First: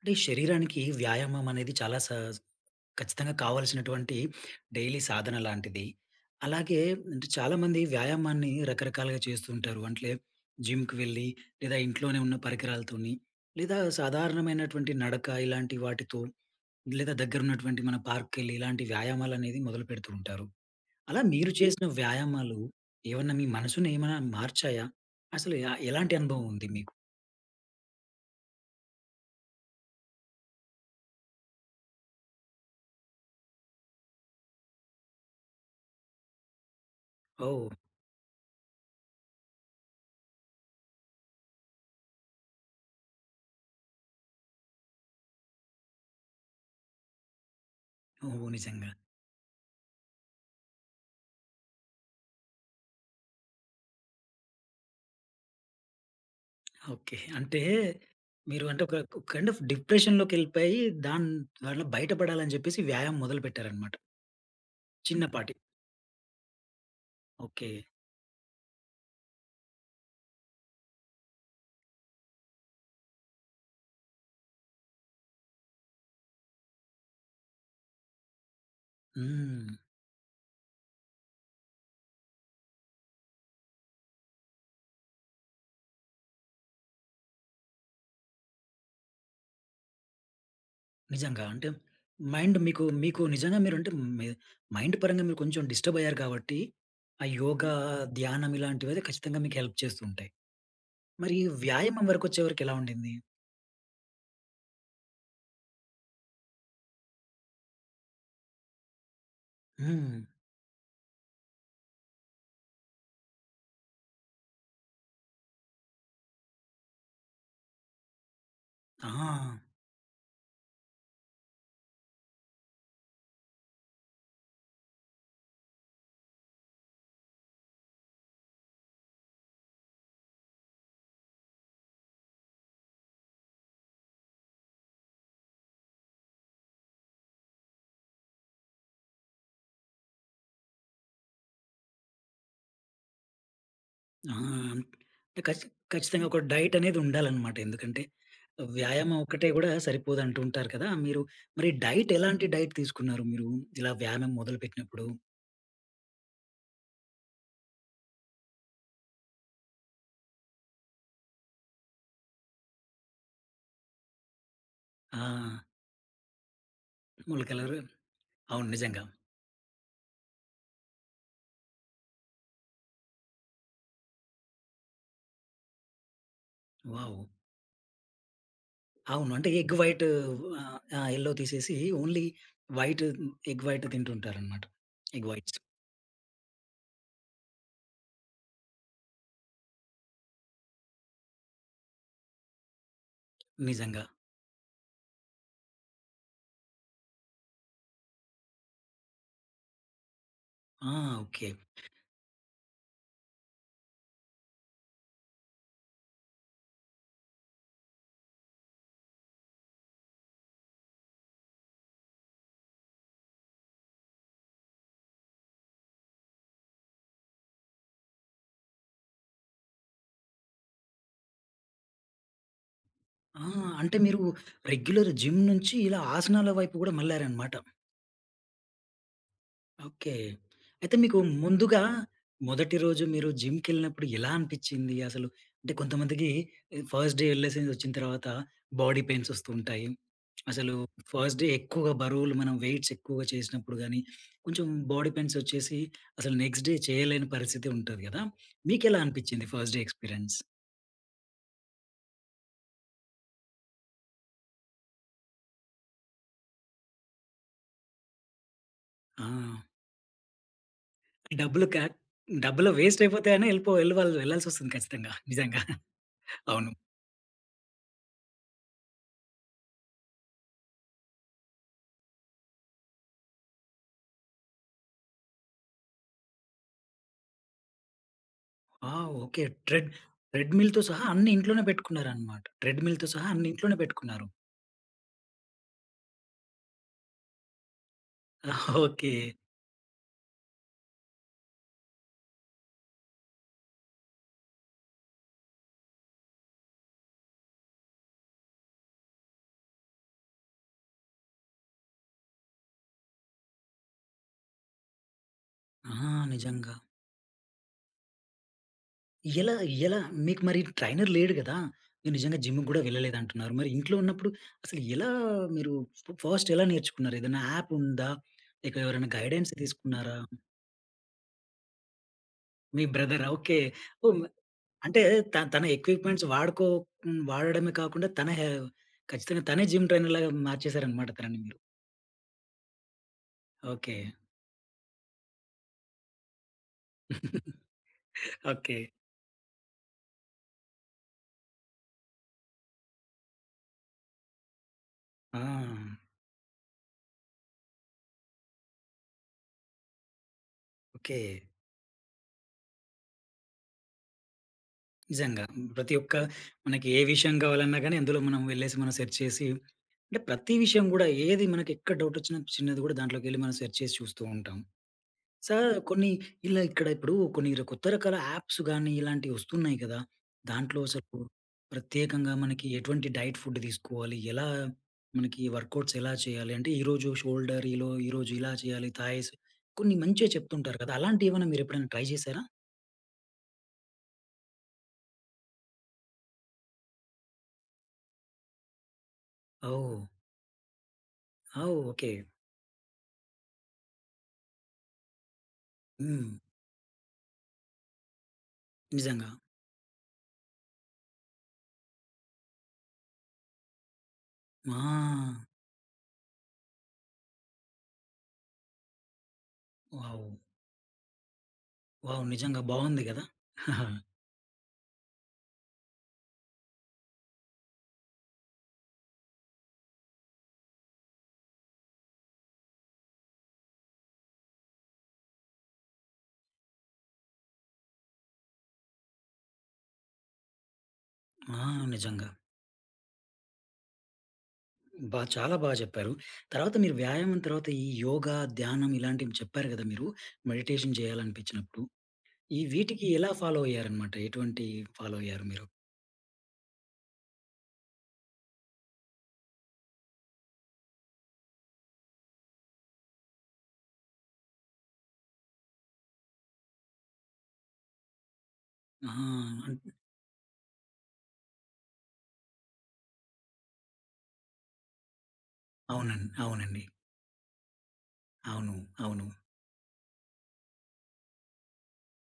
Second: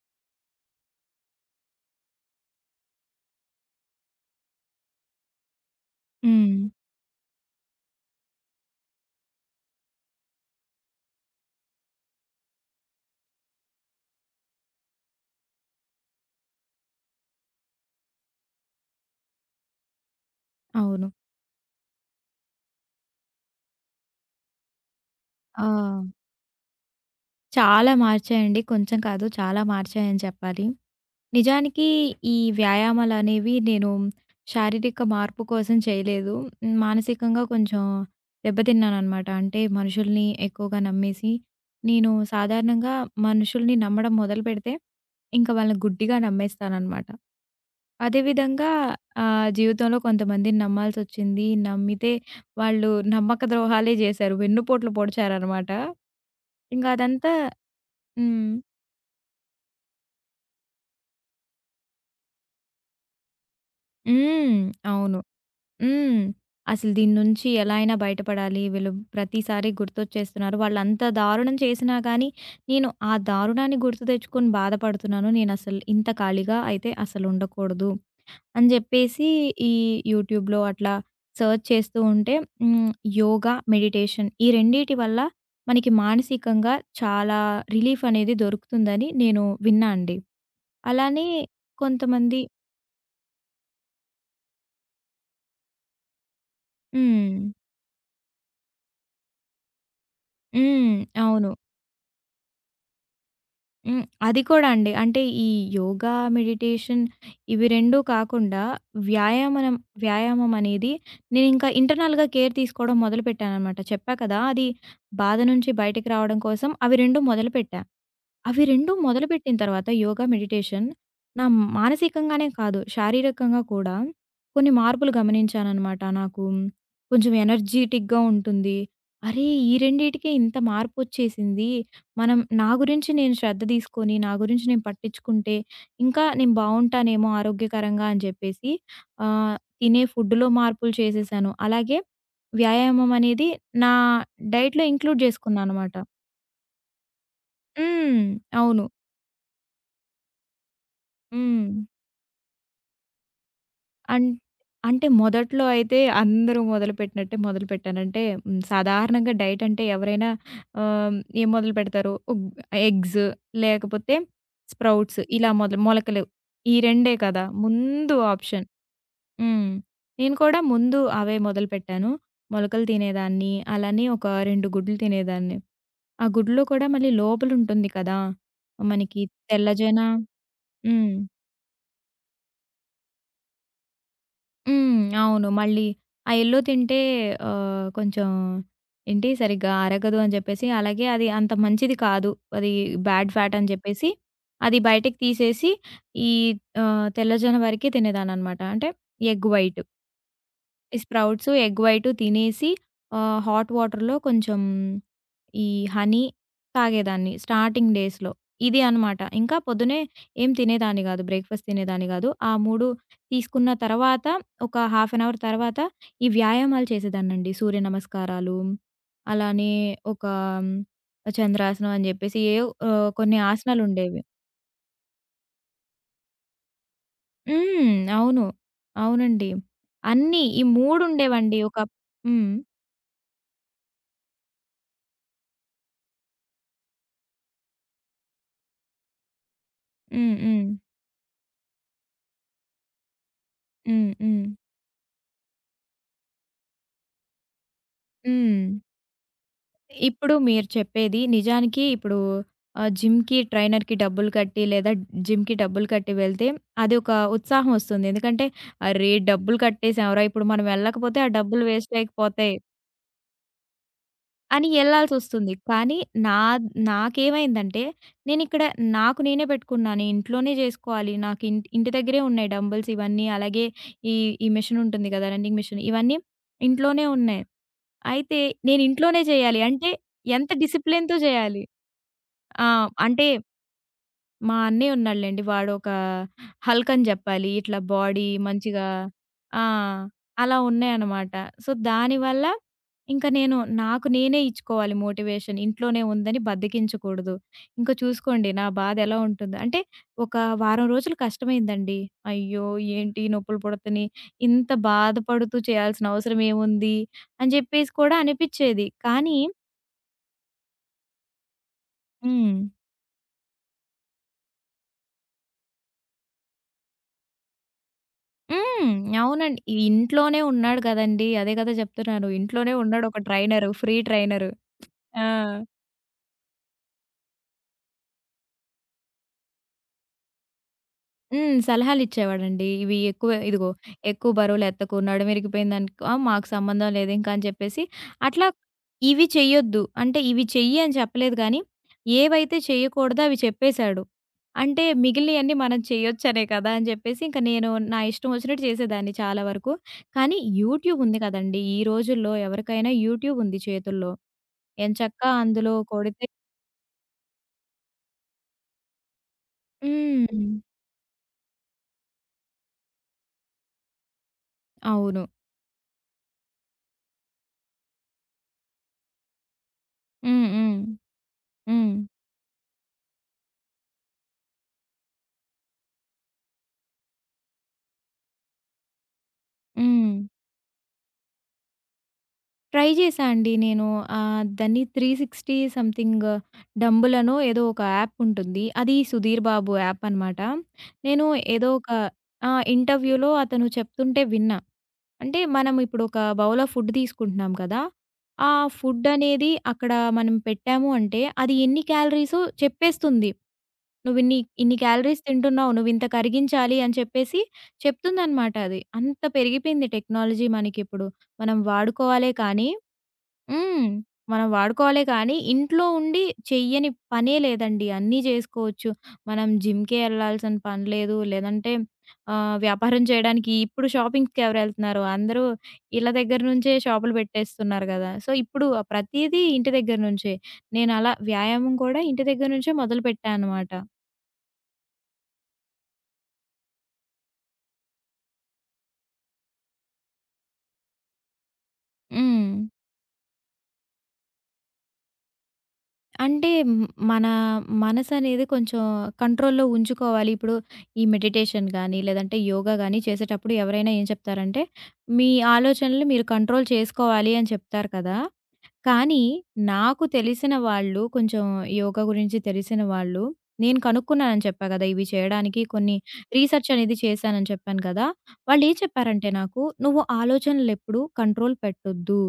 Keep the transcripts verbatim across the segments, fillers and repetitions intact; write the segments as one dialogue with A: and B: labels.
A: అంటే శరీరానికి వ్యాయామం అనేది చాలా స ఖచ్చితంగా కావాల్సినటువంటి డైలీ సాధన లాంటిది.
B: హ్మ్.
A: అలాగే, అంటే చాలామంది వ్యాయామాన్ని రకరకాలుగా చేస్తూ ఉంటారు. అంటే జిమ్‌కి వెళ్ళి, లేదా ఇంట్లోనే ఉన్న పరికరాలతోని, లేదా సాధారణమైనటువంటి నడక ఇలాంటి వాటితో, లేదా దగ్గరున్నటువంటి మన పార్క్‌కెళ్ళి ఇలాంటి వ్యాయామాలనేది మొదలుపెడుతూ ఉంటారు.
B: అవును.
A: అలా మీరు హ్మ్. చేసిన వ్యాయామాలు ఏమన్నా మీ మనసుని ఏమైనా మార్చాయా? అసలు
B: ఆ!
A: య ఎలాంటి అనుభవం ఉంది మీకు?
B: చాలా మార్చాయండి. కొంచెం కాదు చాలా మార్చాయని చెప్పాలి. నిజానికి ఈ వ్యాయామాలనేవి నేను శారీరక మార్పు కోసం చేయలేదు. హ్మ్. మానసికంగా
A: ఓహ్!
B: కొంచెం దెబ్బతిన్నాననమాట. అంటే మనుషుల్ని ఎక్కువగా నమ్మేసి, నేను సాధారణంగా మనుషుల్ని నమ్మడం మొదలుపెడితే, ఇంక వాళ్ళని గుడ్డిగా నమ్మేస్తాననమాట.
A: ఓహ్!
B: అదేవిధంగా
A: నిజంగా.
B: ఆహ్, జీవితంలో కొంతమందిని నమ్మాల్సొచ్చింది. నమ్మితే వాళ్ళు నమ్మక ద్రోహాలే జేశారు. వెన్నుపోట్లు పొడిచారనమాట. ఇంక
A: ఓకే.
B: అదంతా.
A: అంటే
B: హ్మ్.
A: మీరు అంటే ఒక కైండ్ ఆఫ్ డిప్రెషన్‌లోకెళ్ళిపోయి దాని వల్ల బయటపడాలని జెప్పేసి వ్యాయామం మొదలుపెట్టారన్నమాట.
B: హ్మ్. అవును.
A: చిన్నపాటి.
B: హ్మ్. అసలు దీని నుంచి
A: ఓకే.
B: ఎలా అయినా బయటపడాలి. వీళ్ళు ప్రతిసారి గుర్తొచ్చేస్తున్నారు. వాళ్ళంత దారుణం చేసినా గానీ, నేను ఆ దారుణాన్ని గుర్తు తెచ్చుకొని బాధపడుతున్నాను. నేనసలు ఇంత ఖాళీగా అయితే అసలు ఉండకూడదు అని జెప్పేసి
A: హ్మ్.
B: ఈ యూట్యూబ్‌లో అట్లా సెర్చ్ చేస్తూ ఉంటే హ్మ్. యోగా, మెడిటేషన్ ఈ రెండిటి వల్ల మనకి మానసికంగా చాలా రిలీఫ్ అనేది దొరుకుతుందని నేను విన్నా అండి. అలానే
A: నిజంగా అంటే
B: కొంతమంది.
A: మైండ్ మీకు మీకు నిజంగా, మీరంటే మీ మైండ్ పరంగా మీరు కొంచెం డిస్టర్బ్ అయ్యారు కాబట్టి, ఆ
B: హ్మ్.
A: యోగా, ధ్యానం ఇలాంటివైతే ఖచ్చితంగా మీకు హెల్ప్ చేస్తూ ఉంటాయి.
B: హ్మ్.
A: మరి
B: అవును.
A: వ్యాయామం వరకొచ్చేవరకెలా ఉండింది?
B: హ్మ్. అది కూడా అండి. అంటే ఈ యోగా, మెడిటేషన్ ఇవి రెండు కాకుండా వ్యాయామనం
A: హ్మ్.
B: వ్యాయామం అనేది నేనింకా ఇంటర్నల్‌గా కేర్ తీసుకోవడం మొదలుపెట్టాననమాట. చెప్పా కదా! అది బాధ నుంచి బయటికి రావడం కోసం అవి రెండు మొదలుపెట్టా. అవి రెండు
A: ఆ!
B: మొదలుపెట్టిన తర్వాత యోగా, మెడిటేషన్ నా మానసికంగానే కాదు శారీరకంగా కూడా కొన్ని మార్పులు గమనించాననమాట. నాకు కొంచెం ఎనర్జిటిక్‌గా ఉంటుంది. అరే! ఈ రెండిటికే ఇంత మార్పొచ్చేసింది. మనం నా గురించి నేను శ్రద్ధ తీసుకొని, నా గురించి నేను పట్టించుకుంటే, ఇంకా నేను బావుంటానేమో ఆరోగ్యకరంగా అని చెప్పేసి ఆహ్, తినే ఫుడ్‌లో మార్పులు చేసేసాను. అలాగే వ్యాయామం అనేది నా
A: ఆ!
B: డైట్‌లో ఇంక్లూడ్
A: అంటే ఖచ్చి
B: చేసుకున్నాననమాట.
A: ఖచ్చితంగా ఒక డైట్ అనేది ఉండాలన్నమాట. ఎందుకంటే
B: హ్మ్. అవును.
A: వ్యాయామం ఒక్కటే గూడా సరిపోదంటూ ఉంటారు కదా! మీరు
B: హ్మ్.
A: మరి డైట్, ఎలాంటి డైట్ తీసుకున్నారు మీరు ఇలా
B: అన్
A: వ్యాయామం
B: అంటే
A: మొదలుపెట్టినప్పుడు?
B: మొదట్లో అయితే అందరూ మొదలుపెట్టినట్టే మొదలుపెట్టాను. అంటే హ్మ్, సాధారణంగా డైట్ అంటే ఎవరైనా ఆహ్, ఏం మొదలుపెడతారు? ఉగ్ ఎగ్స్ లేకపోతే
A: ఆ!
B: స్ప్రౌట్స్ ఇలా మొదలు మొలకలు ఈ రెండే కదా!
A: మొలకలరు.
B: ముందు ఆప్షన్.
A: అవును. నిజంగా.
B: హ్మ్. నేను కూడా ముందు అవే మొదలుపెట్టాను. మొలకలు తినేదాన్ని. అలానే ఒక రెండు గుడ్లు తినేదాన్ని. ఆ గుడ్లో కూడా మళ్ళీ
A: వావ్!
B: లోపలుంటుంది కదా! మనకి
A: అవును. అంటే ఎగ్
B: తెల్లజొన్న.
A: వైట్, ఆహ్, ఆ!
B: హ్మ్.
A: యెల్లో తీసేసి ఓన్లీ వైట్, ఎగ్ వైట్ తింటుంటారనమాట.
B: హ్మ్.
A: ఎగ్
B: అవును.
A: వైట్స్.
B: మళ్ళీ ఆ యెల్లో తింటే ఆహ్, కొంచెం ఏంటి సరిగ్గా అరగదు అని చెప్పేసి, అలాగే అది అంత మంచిది కాదు. అది బ్యాడ్ ఫ్యాట్ అని
A: నిజంగా.
B: చెప్పేసి, అది బయటికి తీసేసి ఈ ఆహ్, తెల్లజొన్న వరకే తినేదాన్ననమాట. అంటే ఎగ్ వైట్.
A: ఆ!
B: ఈ
A: ఓకే.
B: స్ప్రౌట్స్, ఎగ్ వైట్ తినేసి ఆహ్, హాట్ వాటర్‌లో కొంచెం ఈ హనీ తాగేదాన్ని స్టార్టింగ్ డేస్‌లో. ఇది అనమాట. ఇంకా పొద్దున్నే ఏం తినేదాన్ని గాదు. బ్రేక్‌ఫాస్ట్ తినేదాన్ని గాదు. ఆ మూడు తీసుకున్న తర్వాత ఒక హాఫ్ అన్ అవర్ తర్వాత ఈ వ్యాయామాలు చేసేదాన్నండి. సూర్య నమస్కారాలు, అలానే ఒక చంద్రాసనం అని జెప్పేసి ఏవో ఆహ్, కొన్ని
A: ఆ! అంటే
B: ఆసనాలుండేవి.
A: మీరు రెగ్యులర్ జిమ్ నుంచి ఇలా ఆసనాల వైపు గూడా మళ్లారనమాట.
B: హ్మ్. అవును. అవునండి.
A: ఓకే.
B: అన్నీ ఈ
A: అయితే
B: మూడు
A: మీకు
B: ఉండేవండి. ఒక.
A: ముందుగా, హ్మ్.
B: హ్మ్.
A: మొదటి రోజు మీరు జిమ్‌కెళ్ళినప్పుడు ఎలా అనిపిచ్చింది అసలు? అంటే కొంతమందికి ఆహ్, ఫస్ట్ డే ఎళ్ళేసి వచ్చిన తర్వాత బాడీ పెయిన్స్ వస్తూ ఉంటాయి.
B: హ్మ్. హ్మ్.
A: అసలు ఫస్ట్ డే ఎక్కువగా బరువులు మనం, వెయిట్స్ ఎక్కువగా చేసినప్పుడు గానీ,
B: హ్మ్. హ్మ్.
A: కొంచెం బాడీ పెయిన్స్ వచ్చేసి అసలు నెక్స్ట్ డే చేయలేని పరిస్థితి ఉంటది గదా!
B: హ్మ్.
A: మీకెలా అనిపిచ్చింది ఫస్ట్ డే
B: ఇప్పుడు
A: ఎక్స్‌పీరియన్స్?
B: మీరు చెప్పేది నిజానికి ఇప్పుడు ఆహ్, జిమ్‌కి, ట్రైనర్‌కి డబ్బులు కట్టి లేదా జిమ్‌కి డబ్బులు కట్టి వెళ్తే అదొక ఉత్సాహం వస్తుంది. ఎందుకంటే అరే!
A: ఆ!
B: డబ్బులు కట్టేసాంరా! ఇప్పుడు మనం వెళ్ళకపోతే ఆ డబ్బులు
A: డబ్బులు క
B: వేస్ట్ అయిపోతాయి
A: డబ్బులు వేస్ట్ అయిపోతాయని ఎళ్ళిపో ఎళ్ళి వాళ్ళు
B: అని
A: వెళ్ళాల్సొస్తుంది ఖచ్చితంగా.
B: ఎళ్ళాల్సొస్తుంది.
A: నిజంగా.
B: కానీ నా
A: అవును.
B: నాకేమైందంటే నేనిక్కడ నాకు నేనే పెట్టుకున్నాను. ఇంట్లోనే చేసుకోవాలి. నాకు ఇంటి ఇంటి దగ్గరే ఉన్నాయి డంబెల్స్ ఇవన్నీ. అలాగే ఈ ఈ మెషిన్ ఉంటుంది కదా! రన్నింగ్ మెషిన్ ఇవన్నీ ఇంట్లోనే ఉన్నాయి. అయితే నేను
A: ఆ!
B: ఇంట్లోనే
A: ఓకే.
B: చేయాలి.
A: ట్రెడ్
B: అంటే ఎంత
A: ట్రెడ్‌మిల్‌తో సహా
B: డిసిప్లిన్‌తో
A: అన్నీ
B: చేయాలి.
A: ఇంట్లోనే పెట్టుకున్నారనమాట.
B: ఆ!
A: ట్రెడ్‌మిల్‌తో
B: అంటే
A: సహా అన్ని ఇంట్లోనే పెట్టుకున్నారు.
B: మా అన్నయ్య ఉన్నాడులెండి. వాడొక హల్క్ అని జెప్పాలి. ఇట్లా బాడీ మంచిగా
A: ఓకే.
B: ఆ! అలా ఉన్నాయన్నమాట. సో, దానివల్ల ఇంకా నేను నాకు నేనే ఇచ్చుకోవాలి మోటివేషన్. ఇంట్లోనే ఉందని బద్ధకించకూడదు. ఇంకా చూసుకోండి నా బాధెలా ఉంటుందో అంటే ఒక వారం రోజులు కష్టమైందండి. అయ్యో! ఏంటి ఈ నొప్పులు పుడతన్నాయి. ఇంత బాధపడుతూ
A: ఆహా!
B: చేయాల్సిన అవసరం
A: నిజంగా.
B: ఏముంది అని జెప్పేసి కూడా అనిపిచ్చేది. కానీ.
A: ఎలా ఎలా మీకు మరి ట్రైనర్ లేడు గదా! మీరు నిజంగా
B: హ్మ్.
A: జిమ్‌కి గూడా వెళ్ళలేదంటున్నారు. మరి ఇంట్లో ఉన్నప్పుడు అసలు ఎలా మీరు ఫ ఫస్ట్ ఎలా నేర్చుకున్నారు? ఏదైనా యాప్ ఉందా? లేక
B: హ్మ్.
A: ఎవరైనా గైడెన్స్
B: అవునండి. ఈ
A: తీసుకున్నారా?
B: ఇంట్లోనే ఉన్నాడు గదండీ! అదే గదా జెప్తున్నాను. ఇంట్లోనే
A: మీ
B: ఉన్నాడు ఒక
A: బ్రదరా? ఓకే.
B: ట్రైనరు. Free
A: oh! మ
B: ట్రైనరు.
A: అంటే
B: ఆ!
A: త తన ఎక్విప్‌మెంట్స్ వాడుకో హ్మ్, వాడడమే కాకుండా తన హె ఖచ్చితంగా తనే జిమ్ ట్రైనర్‌లాగా మార్చేసారనమాట తనని
B: హ్మ్.
A: మీరు.
B: సలహాలిచ్చేవాడండి. ఇవి ఎక్కువ ఇదిగో
A: ఓకే.
B: ఎక్కువ బరువులెత్తకు, నడుమిరిగిపోయిందనుకో మాకు సంబంధం లేదు ఇంకా అని చెప్పేసి, అట్లా
A: ఓకే.
B: ఇవి చెయ్యొద్దు. అంటే ఇవి చెయ్యి అని చెప్పలేదు గానీ, ఏవైతే చేయకూడదో అవి చెప్పేశాడు. అంటే
A: ఆ!
B: మిగిలినయన్నీ మనం చేయొచ్చనే కదా! అని జెప్పేసి ఇంక నేను నా ఇష్టం ఒచ్చినట్టు చేసేదాన్ని చాలా వరకు. కానీ యూట్యూబ్
A: ఓకే.
B: ఉంది కదండీ! ఈ రోజుల్లో ఎవరికైనా యూట్యూబ్ ఉంది చేతుల్లో. ఎంచక్కా
A: నిజంగా.
B: అందులో
A: ప్రతి ఒక్క,
B: కొడితే.
A: మనకి ఏ విషయం కావాలన్నా గానీ, అందులో మనం వెళ్ళేసి మనం సెర్చ్ చేసి, అంటే
B: హ్మ్.
A: ప్రతి విషయం గూడా, ఏది మనకి ఎక్కడ డౌటొచ్చినా చిన్నది గూడా దాంట్లోకెళ్ళి మనం సెర్చ్ చేసి చూస్తూ ఉంటాం.
B: అవును.
A: సో, కొన్ని ఇలా ఇక్కడ ఇప్పుడు కొన్ని ర కొత్త రకాల యాప్స్ గానీ, ఇలాంటివి వస్తున్నాయి కదా!
B: హ్మ్. హ్మ్.
A: దాంట్లో అసలు
B: హ్మ్.
A: ప్రత్యేకంగా మనకి ఎటువంటి డైట్ ఫుడ్ తీసుకోవాలి? ఎలా మనకి వర్కౌట్స్ ఎలా చేయాలి? అంటే ఈరోజు షోల్డర్, ఈలో ఈరోజు ఇలా చేయాలి. థాయిస్ కొన్ని
B: హ్మ్.
A: మంచిగా చెప్తుంటారు కదా! అలాంటివేమన్నా మీరెప్పుడైనా ట్రై చేశారా?
B: ట్రై చేశా అండి నేను. ఆహ్, దాన్ని మూడువందల అరవై సంథింగ్ డంబుల్ అనో ఏదో ఒక యాప్ ఉంటుంది. అది సుధీర్ బాబు
A: ఓహ్!
B: యాప్ అనమాట. నేను ఏదో
A: ఆవ్.
B: ఒక
A: ఓకే.
B: ఆ! ఇంటర్వ్యూలో అతను చెప్తుంటే విన్నా. అంటే మనం ఇప్పుడు ఒక
A: హ్మ్.
B: బౌల్ ఆఫ్ ఫుడ్ తీసుకుంటున్నాం కదా! ఆ ఫుడ్
A: నిజంగా.
B: అనేది అక్కడ మనం పెట్టాము అంటే అది ఎన్ని క్యాలరీసో చెప్పేస్తుంది. నువ్విన్ని ఇన్ని ఇన్ని క్యాలరీస్
A: ఆ!
B: తింటున్నావు, నువ్వింత కరిగించాలి అని చెప్పేసి చెప్తుందనమాట అది. అంత పెరిగిపోయింది
A: వావ్!
B: టెక్నాలజీ మనకిప్పుడు. మనం
A: వావ్!
B: వాడుకోవాలే
A: నిజంగా
B: కానీ.
A: బావుంది గదా!
B: హ్మ్. మనం వాడుకోవాలే కానీ ఇంట్లో ఉండి చెయ్యని పనే లేదండి. అన్నీ జేసుకోవచ్చు. మనం జిమ్‌కే ఎళ్ళాల్సిన పని లేదు. లేదంటే ఆహ్, వ్యాపారం చేయడానికి ఇప్పుడు షాపింగ్స్‌కి ఎవరెళ్తున్నారు? అందరూ ఇళ్ళ దగ్గర నుంచే షాపులు పెట్టేస్తున్నారు గదా! సో, ఇప్పుడు ప్రతీదీ ఇంటి దగ్గర నుంచే. నేనలా
A: ఆ!
B: వ్యాయామం కూడా ఇంటి
A: నిజంగా.
B: దగ్గర నుంచే మొదలుపెట్టా అనమాట.
A: బా చాలా బా జెప్పారు. తర్వాత మీరు వ్యాయామం తర్వాత ఈ యోగా, ధ్యానం ఇలాంటివి చెప్పారు గదా! మీరు మెడిటేషన్ జేయాలనిపించినప్పుడు.
B: హ్మ్.
A: ఈ వీటికి ఎలా ఫాలో అయ్యారనమాట? ఎటువంటి ఫాలో అయ్యారు మీరు?
B: అంటే హ్మ్, మన మనసనేది కొంచెం కంట్రోల్‌లో ఉంచుకోవాలి. ఇప్పుడు ఈ మెడిటేషన్ గానీ, లేదంటే యోగా గానీ చేసేటప్పుడు ఎవరైనా ఏం చెప్తారంటే, మీ ఆలోచనలు మీరు కంట్రోల్ చేసుకోవాలి అని చెప్తారు కదా!
A: ఆ!
B: కానీ
A: అన్
B: నాకు తెలిసిన వాళ్ళు కొంచెం యోగా గురించి తెలిసిన వాళ్ళు, నేను కనుక్కున్నానని చెప్పా కదా! ఇవి చేయడానికి కొన్ని
A: అవునండి.
B: రీసెర్చ్
A: అవునండి.
B: అనేది చేశానని చెప్పాను కదా! వాళ్ళేం
A: అవును. అవును.
B: చెప్పారంటే నాకు, "నువ్వు ఆలోచనలెప్పుడు కంట్రోల్ పెట్టొద్దు.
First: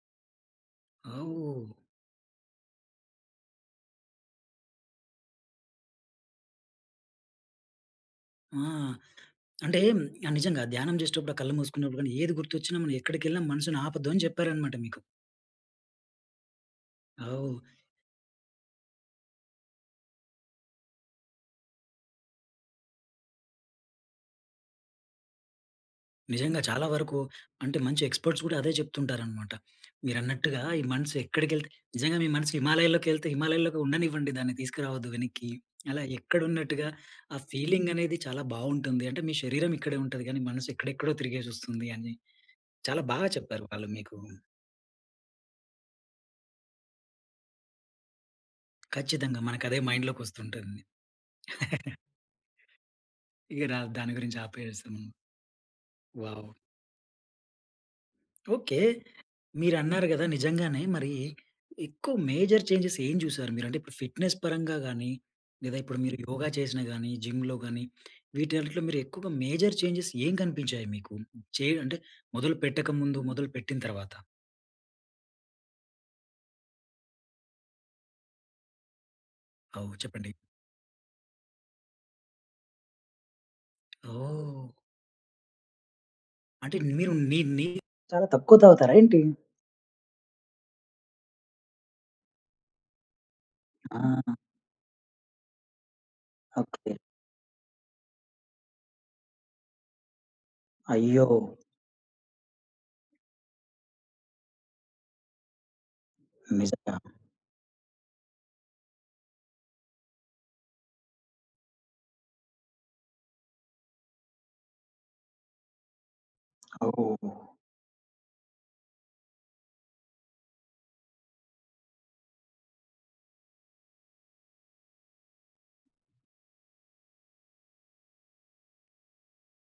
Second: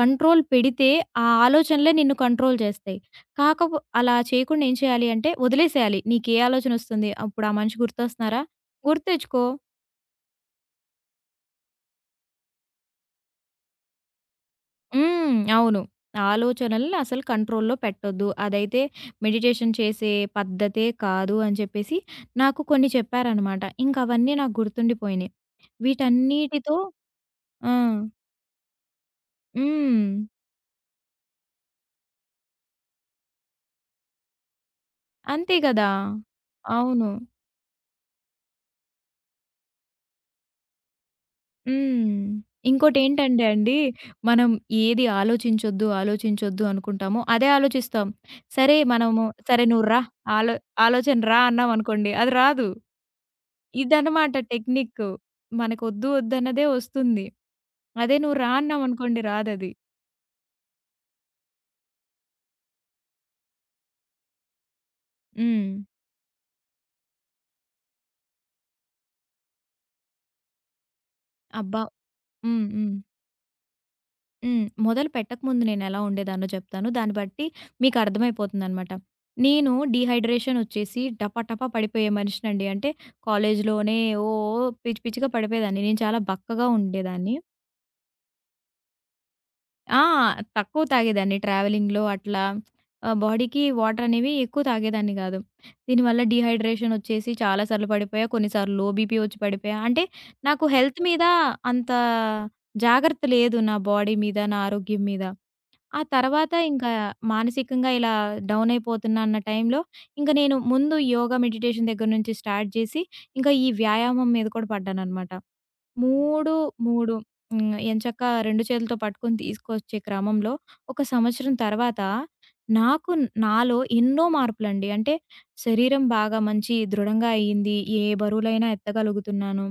B: కంట్రోల్ పెడితే ఆ
A: ఓహ్!
B: ఆలోచనలే నిన్ను కంట్రోల్ చేస్తాయి. కాకపో అలా చేయకుండా ఏం చేయాలి అంటే వదిలేసేయాలి. నీకే ఆలోచనొస్తుంది అప్పుడు ఆ మనిషి గుర్తొస్తున్నారా?
A: ఆ!
B: గుర్తెచ్చుకో."
A: అంటే నిజంగా ధ్యానం జేసేటప్పుడు ఆ కళ్ళు మూసుకున్నప్పుడు గాని ఏది గుర్తొచ్చినా మనం ఎక్కడికెళ్ళినా మనసుని ఆపొద్దు అని జెప్పారనమాట మీకు.
B: హ్మ్. అవును. ఆలోచనలని అసలు
A: ఓహ్!
B: కంట్రోల్‌లో పెట్టొద్దు. అదైతే మెడిటేషన్ చేసే పద్ధతే కాదు అని చెప్పేసి నాకు కొన్ని చెప్పారనమాట. ఇంకవన్నీ నాకు గుర్తుండిపోయినియి.
A: నిజంగా
B: వీటన్నిటితో.
A: చాలా వరకు
B: ఆ!
A: అంటే మంచి ఎక్స్‌పర్ట్స్ కూడా అదే చెప్తుంటారనమాట.
B: హ్మ్.
A: మీరన్నట్టుగా ఈ మనసు ఎక్కడికెళ్తే, నిజంగా మీ మనసు హిమాలయాల్లోకెళ్తే హిమాలయాల్లోకి ఉండనివ్వండి, దాన్ని తీసుకురావద్దు వెనక్కి.
B: అంతే గదా!
A: అలా ఎక్కడున్నట్టుగా
B: అవును.
A: ఆ ఫీలింగ్ అనేది చాలా బావుంటుంది. అంటే మీ శరీరం ఇక్కడే ఉంటది కానీ మనసు ఎక్కడెక్కడో తిరిగేసొస్తుంది అని
B: హ్మ్.
A: చాలా బాగా
B: ఇంకోటేంటంటే
A: చెప్పారు
B: అండి,
A: వాళ్ళు మీకు.
B: మనం ఏది ఆలోచించొద్దు, ఆలోచించొద్దు అనుకుంటామో అదే ఆలోచిస్తాం. సరే మనము
A: ఖచ్చితంగా
B: సరే
A: మనకదే
B: నువ్వు రా ఆలో
A: మైండ్‌లోకొస్తుంటుంది.
B: ఆలోచన రా అన్నామనుకోండి అది రాదు.
A: ఇక రా, దాని
B: ఇదనమాట
A: గురించి ఆపేస్తాం.
B: టెక్నిక్కు. మనకొద్దు
A: వావ్!
B: వద్దన్నదే వస్తుంది. అదే నువ్వు రా
A: ఓకే.
B: అన్నామనుకోండి రాదది.
A: మీరన్నారు గదా! నిజంగానే మరి ఎక్కువ మేజర్ చేంజెస్ ఏం జూసారు మీరు? అంటే ఇప్పుడు ఫిట్‌నెస్ పరంగా గానీ,
B: హ్మ్.
A: లేదా ఇప్పుడు మీరు యోగా చేసినా గానీ, జిమ్‌లో గానీ, వీటన్నిటిలో మీరు ఎక్కువగా మేజర్ చేంజెస్ ఏం కనిపించాయి మీకు? చే
B: అబ్బా!
A: అంటే మొదలు
B: హ్మ్.
A: పెట్టక
B: హ్మ్.
A: ముందు, మొదలు పెట్టిన తర్వాత?
B: హ్మ్. మొదలు పెట్టకముందు నేనెలా ఉండేదాన్నో చెప్తాను. దాన్ని బట్టి మీకు అర్థమైపోతుందనమాట. నేను
A: అవు చెప్పండి.
B: డీహైడ్రేషన్ ఒచ్చేసి టపా టపా పడిపోయే మనిషినండి. అంటే కాలేజ్‌లోనే ఓ ఓ
A: ఓహ్!
B: పిచ్చి పిచ్చిగా పడిపోయేదాన్ని. నేను చాలా బక్కగా
A: అంటే మీరు
B: ఉండేదాన్ని.
A: నీ నీ చాలా తక్కువ తాగుతారా ఏంటి?
B: ఆ! తక్కువ తాగేదాన్ని ట్రావెలింగ్‌లో అట్లా ఆహ్, బాడీకి వాటర్ అనేవి
A: ఆ!
B: ఎక్కువ తాగేదాన్ని గాదు. దీనివల్ల
A: ఓకే.
B: డీహైడ్రేషన్ ఒచ్చేసి చాలా సార్లు పడిపోయా. కొన్నిసార్లు లో బీపీ ఒచ్చి పడిపోయా. అంటే నాకు హెల్త్ మీద
A: అయ్యో!
B: అంత జాగ్రత్త లేదు. నా బాడీ మీద, నా ఆరోగ్యం మీద. ఆ తర్వాత ఇంకా
A: నిజంగా.
B: మానసికంగా ఇలా డౌన్ అయిపోతున్నా అన్న టైంలో, ఇంక నేను ముందు యోగా, మెడిటేషన్ దగ్గర నుంచి స్టార్ట్ చేసి, ఇంకా ఈ వ్యాయామం మీద కూడా పడ్డాననమాట. మూడు, మూడు.
A: ఓహ్!
B: హ్మ్. ఎంచక్కా రెండు చేతులతో పట్టుకొని తీసుకొచ్చే క్రమంలో ఒక సంవత్సరం తర్వాత నాకు నాలో ఎన్నో మార్పులండి. అంటే శరీరం బాగా మంచి దృఢంగా అయింది. ఏ బరువులైనా ఎత్తగలుగుతున్నాను.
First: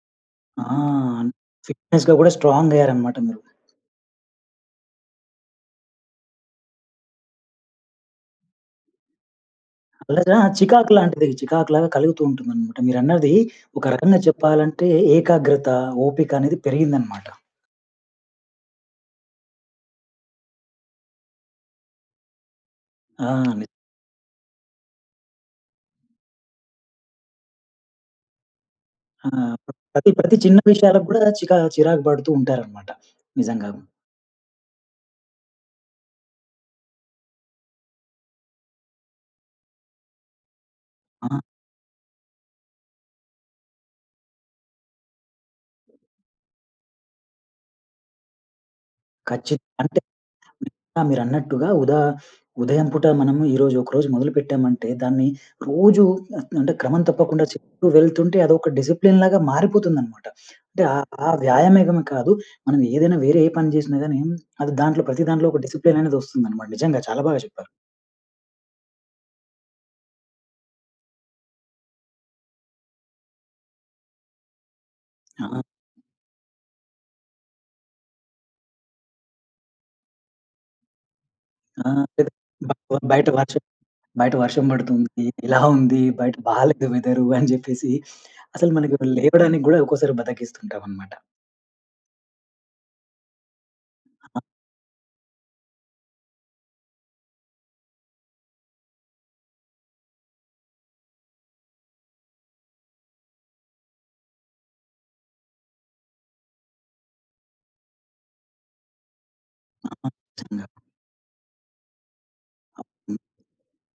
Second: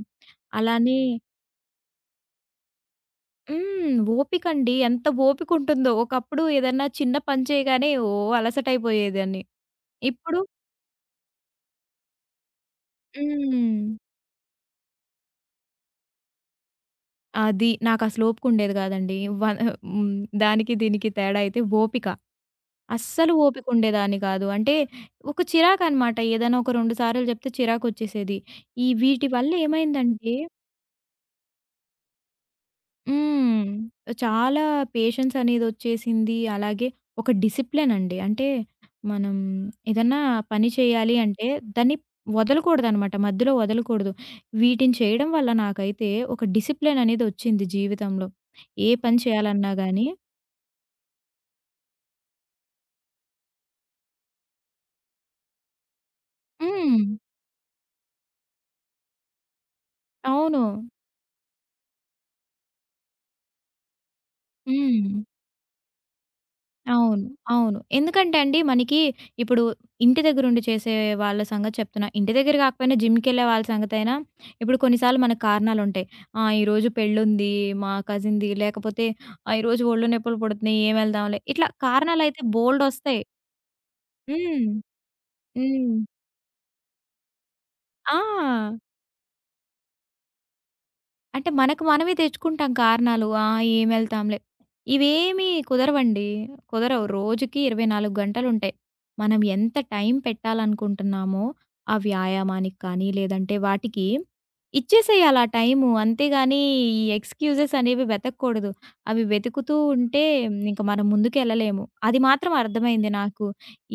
B: అలానే.
A: ఆ! ఫిట్‌నెస్‌గా గూడా స్ట్రాంగ్ అయ్యారనమాట మీరు.
B: హ్మ్. ఓపికండి. ఎంత ఓపికుంటుందో. ఒకప్పుడు ఏదన్నా చిన్న పని చేయగానే ఓహ్! అలసటైపోయేదాన్ని.
A: లేదా
B: ఇప్పుడు.
A: చికాకు లాంటిది. చికాకులాగా కలుగుతూ ఉంటుందనమాట మీరన్నది. ఒక
B: హ్మ్.
A: రకంగా చెప్పాలంటే ఏకాగ్రత, ఓపిక అనేది పెరిగిందనమాట.
B: అది. నాకసలు ఓపికుండేది కాదండి. వ హ్మ్. దానికి దీనికి తేడా అయితే ఓపిక.
A: ఆ!
B: అస్సలు
A: ని
B: ఓపికుండేదాన్ని కాదు. అంటే ఒక చిరాకనమాట. ఏదైనా ఒక రెండు సార్లు చెప్తే చిరాకొచ్చేసేది. ఈ వీటి
A: ఆ!
B: వల్ల
A: ప్రతి,
B: ఏమైందంటే.
A: ప్రతి చిన్న విషయాలకు గూడా చికా చిరాకు పడుతూ ఉంటారనమాట.
B: హ్మ్.
A: నిజంగా.
B: చాలా పేషెన్స్ అనేదొచ్చేసింది. అలాగే ఒక డిసిప్లిన్ అండి. అంటే మనం ఏదన్నా పని చేయాలి
A: ఆ!
B: అంటే దాన్ని వదలకూడదనమాట. మధ్యలో వదలకూడదు. వీటిని చేయడం వల్ల నాకైతే ఒక డిసిప్లిన్ అనేదొచ్చింది జీవితంలో. ఏ పని
A: ఖచ్చిత
B: చేయాలన్నా
A: అన్
B: గానీ.
A: ఆ! మీరన్నట్టుగా ఉదా ఉదయం పూట మనము ఈరోజు ఒకరోజు మొదలుపెట్టామంటే దాన్ని రోజు, అంటే
B: హ్మ్.
A: క్రమం తప్పకుండా చేస్తూ వెళ్తుంటే అదొక డిసిప్లిన్‌లాగా మారిపోతుందనమాట.
B: అవును.
A: అంటే ఆ ఆ వ్యాయామమే కాదు, మనం ఏదైనా వేరే ఏ పని చేసినా గాని అది దాంట్లో
B: హ్మ్.
A: ప్రతి దాంట్లో ఒక డిసిప్లిన్ అనేది వస్తుందనమాట. నిజంగా చాలా
B: అవును.
A: బాగా చెప్పారు.
B: అవును. ఎందుకంటే అండి మనకి ఇప్పుడు ఇంటి దగ్గరుండి చేసే వాళ్ళ సంగతి చెప్తున్నా. ఇంటి దగ్గర కాకపోయినా జిమ్‌కెళ్ళే వాళ్ళ సంగతైనా ఇప్పుడు కొన్నిసార్లు మనకు
A: ఆ!
B: కారణాలుంటాయి. ఆహ్, ఈరోజు పెళ్లుంది, మా కజిన్‌ది లేకపోతే ఆహ్, ఈరోజు ఒళ్ళు నొప్పులు పుడుతున్నాయి, ఏం వెళ్దాంలే. ఇట్లా
A: ఆ!
B: కారణాలైతే
A: బ బ
B: బోలెడొస్తాయి.
A: బయట వర్షం బయట వర్షం
B: హ్మ్.
A: పడుతుంది, ఇలా
B: హ్మ్.
A: ఉంది, బయట బాలేదు వెదరు అని చెప్పేసి
B: ఆ!
A: అసలు మనకి లేవడానికి గూడా ఒక్కోసారి బద్ధకిస్తుంటామనమాట.
B: అంటే మనకు మనమే తెచ్చుకుంటాం కారణాలు. ఆ! ఏమెళ్తాంలే. ఇవేమీ కుదరవండి. కుదరవు. రోజుకి ఇరవై నాలుగు గంటలుంటాయి. మనం ఎంత టైం పెట్టాలనుకుంటున్నామో, ఆ వ్యాయామానికి కానీ, లేదంటే వాటికి ఇచ్చేసేయాలి ఆ టైము. అంతేగాని ఈ ఎక్స్‌క్యూజెస్ అనేవి వెతకూడదు. అవి వెతుకుతూ
A: ఆ!
B: ఉంటే
A: నిజంగా.
B: ఇంక మనం ముందుకెళ్ళలేము. అది మాత్రం అర్థమైంది నాకు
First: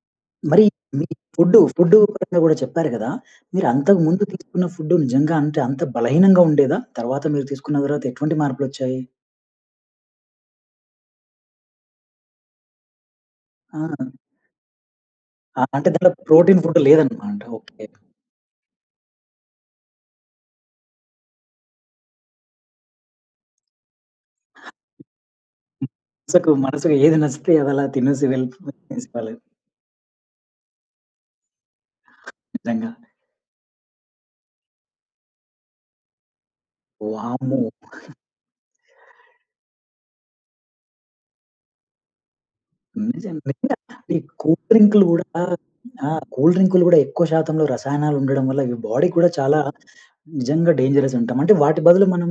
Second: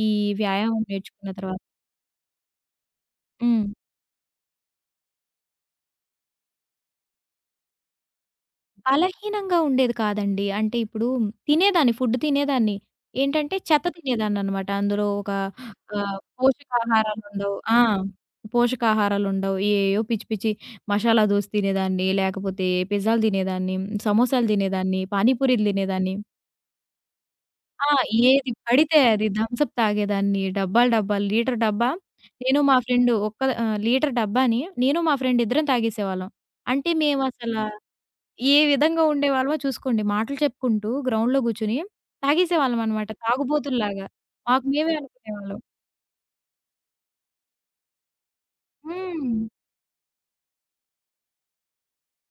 B: ఈ
A: మరి
B: వ్యాయామం
A: మీ
B: నేర్చుకున్న
A: ఫుడ్డు,
B: తర్వాత.
A: ఫుడ్డు పరంగా గూడా చెప్పారు గదా!
B: హ్మ్.
A: మీరు అంతకుముందు తీసుకున్న ఫుడ్డు నిజంగా, అంటే అంత బలహీనంగా ఉండేదా? తర్వాత మీరు తీసుకున్న తర్వాత ఎటువంటి మార్పులొచ్చాయి?
B: బలహీనంగా ఉండేది కాదండి. అంటే ఇప్పుడు తినేదాన్ని, ఫుడ్ తినేదాన్ని. ఏంటంటే
A: ఆ!
B: చెత్త తినేదాన్ననమాట. అందులో ఒక
A: ఆ! అంటే దాంట్లో
B: ఆహ్,
A: ప్రోటీన్ ఫుడ్ లేదనమాట.
B: పోషకాహారాలుండవు. ఆ!
A: ఓకే.
B: పోషకాహారాలుండవు. ఏయో పిచ్చి పిచ్చి మసాలా దోస తినేదాన్ని, లేకపోతే పిజ్జాలు తినేదాన్ని, సమోసాలు తినేదాన్ని, పానీపూరీలు తినేదాన్ని.
A: మనసుకు మనసుకు ఏది నచ్చితే అదలా
B: ఆ!
A: తినేసి
B: ఏది
A: వెళ్ళిపో
B: పడితే అది
A: తినేసేవాళ్ళు.
B: థమ్సప్ తాగేదాన్ని. డబ్బాలు డబ్బాలు లీటర్ డబ్బా నేను మా
A: నిజంగా.
B: ఫ్రెండ్ ఒక్క ఆహ్, లీటర్ డబ్బాని నేను మా ఫ్రెండ్ ఇద్దరం తాగేసేవాళ్ళం. అంటే మేమసల
A: వామ్మో!
B: ఏ విధంగా ఉండేవాళ్ళమో చూసుకోండి. మాటలు చెప్పుకుంటూ గ్రౌండ్‌లో గూర్చొని తాగేసేవాళ్ళమనమాట.
A: నిజం. నిజంగా
B: తాగుబోతుల్లాగా.
A: ఈ కూల్
B: మాకు మేమే
A: డ్రింకులు గూడా
B: అనుకునేవాళ్ళం.
A: ఆ! కూల్ డ్రింకులు గూడా ఎక్కువ శాతంలో రసాయనాలు ఉండడం వల్ల ఇవి బాడీకి కూడా
B: హ్మ్.
A: చాలా నిజంగా డేంజరస్ ఉంటాం. అంటే వాటి బదులు మనం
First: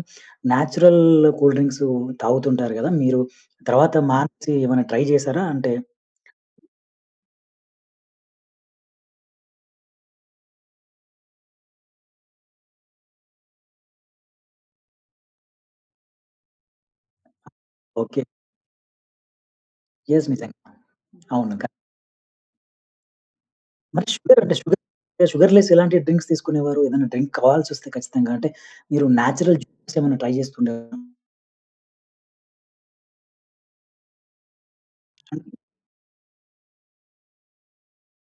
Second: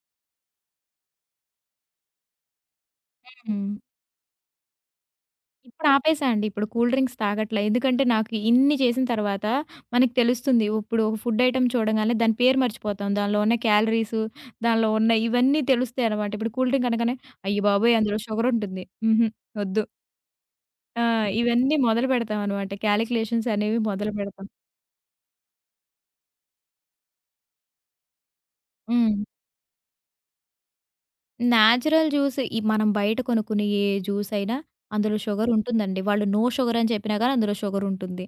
A: నేచురల్ కూల్ డ్రింక్స్ తాగుతుంటారు గదా! మీరు
B: హ్మ్.
A: తర్వాత మానేసి ఏమైనా ట్రై జేసారా? అంటే
B: ఇప్పుడు ఆపేసా అండి. ఇప్పుడు కూల్ డ్రింక్స్ తాగట్లా. ఎందుకంటే నాకు ఇన్ని చేసిన తర్వాత మనకి తెలుస్తుంది. ఇప్పుడు ఒక ఫుడ్ ఐటెమ్ చూడంగానే దాని పేరు మర్చిపోతాం. దానిలో ఉన్న క్యాలరీస్, దానిలో ఉన్న ఇవన్నీ తెలుస్తాయనమాట. ఇప్పుడు కూల్ డ్రింక్ అనగానే అయ్య బాబోయ్! అందులో
A: ఓకే.
B: షుగర్ ఉంటుంది. హుహు. వద్దు.
A: యెస్. నిజంగా.
B: ఆ!
A: అవును. క
B: ఇవన్నీ మొదలు పెడతామనమాట. కాలిక్యులేషన్స్ అనేవి
A: మరి
B: మొదలు
A: షుగర్
B: పెడతాం.
A: అంటే షుగర్ షుగర్ లెస్ ఎలాంటి డ్రింక్స్ తీసుకునేవారు? ఏదైనా డ్రింక్ కావాల్సొస్తే ఖచ్చితంగా, అంటే మీరు
B: హ్మ్.
A: నేచురల్ జ్యూసెస్ ఏమైనా ట్రై జేస్తుండేవారా?
B: నేచురల్ జ్యూస్ ఈ మనం బయట కొనుక్కునే ఏ జ్యూస్ అయినా అందులో షుగర్ ఉంటుందండి. వాళ్ళు నో షుగర్ అని చెప్పినా గాని అందులో షుగర్ ఉంటుంది.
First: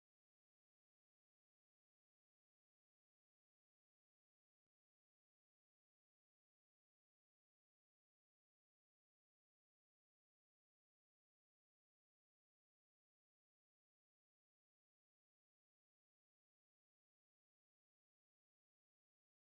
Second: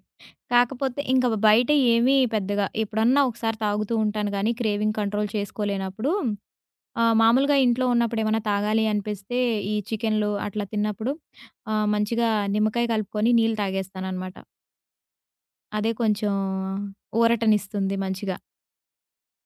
B: కాకపోతే ఇంక బయట ఏమీ పెద్దగా ఎప్పుడన్నా ఒకసారి తాగుతూ ఉంటాను గానీ క్రేవింగ్ కంట్రోల్ చేసుకోలేనప్పుడు ఆహ్, మామూలుగా ఇంట్లో ఉన్నప్పుడు ఏమన్నా తాగాలి అనిపిస్తే ఈ చికెన్‌లు అట్లా తిన్నప్పుడు ఆహ్, మంచిగా నిమ్మకాయ కలుపుకొని నీళ్ళు తాగేస్తాననమాట. అదే కొంచెం ఊరటనిస్తుంది మంచిగా.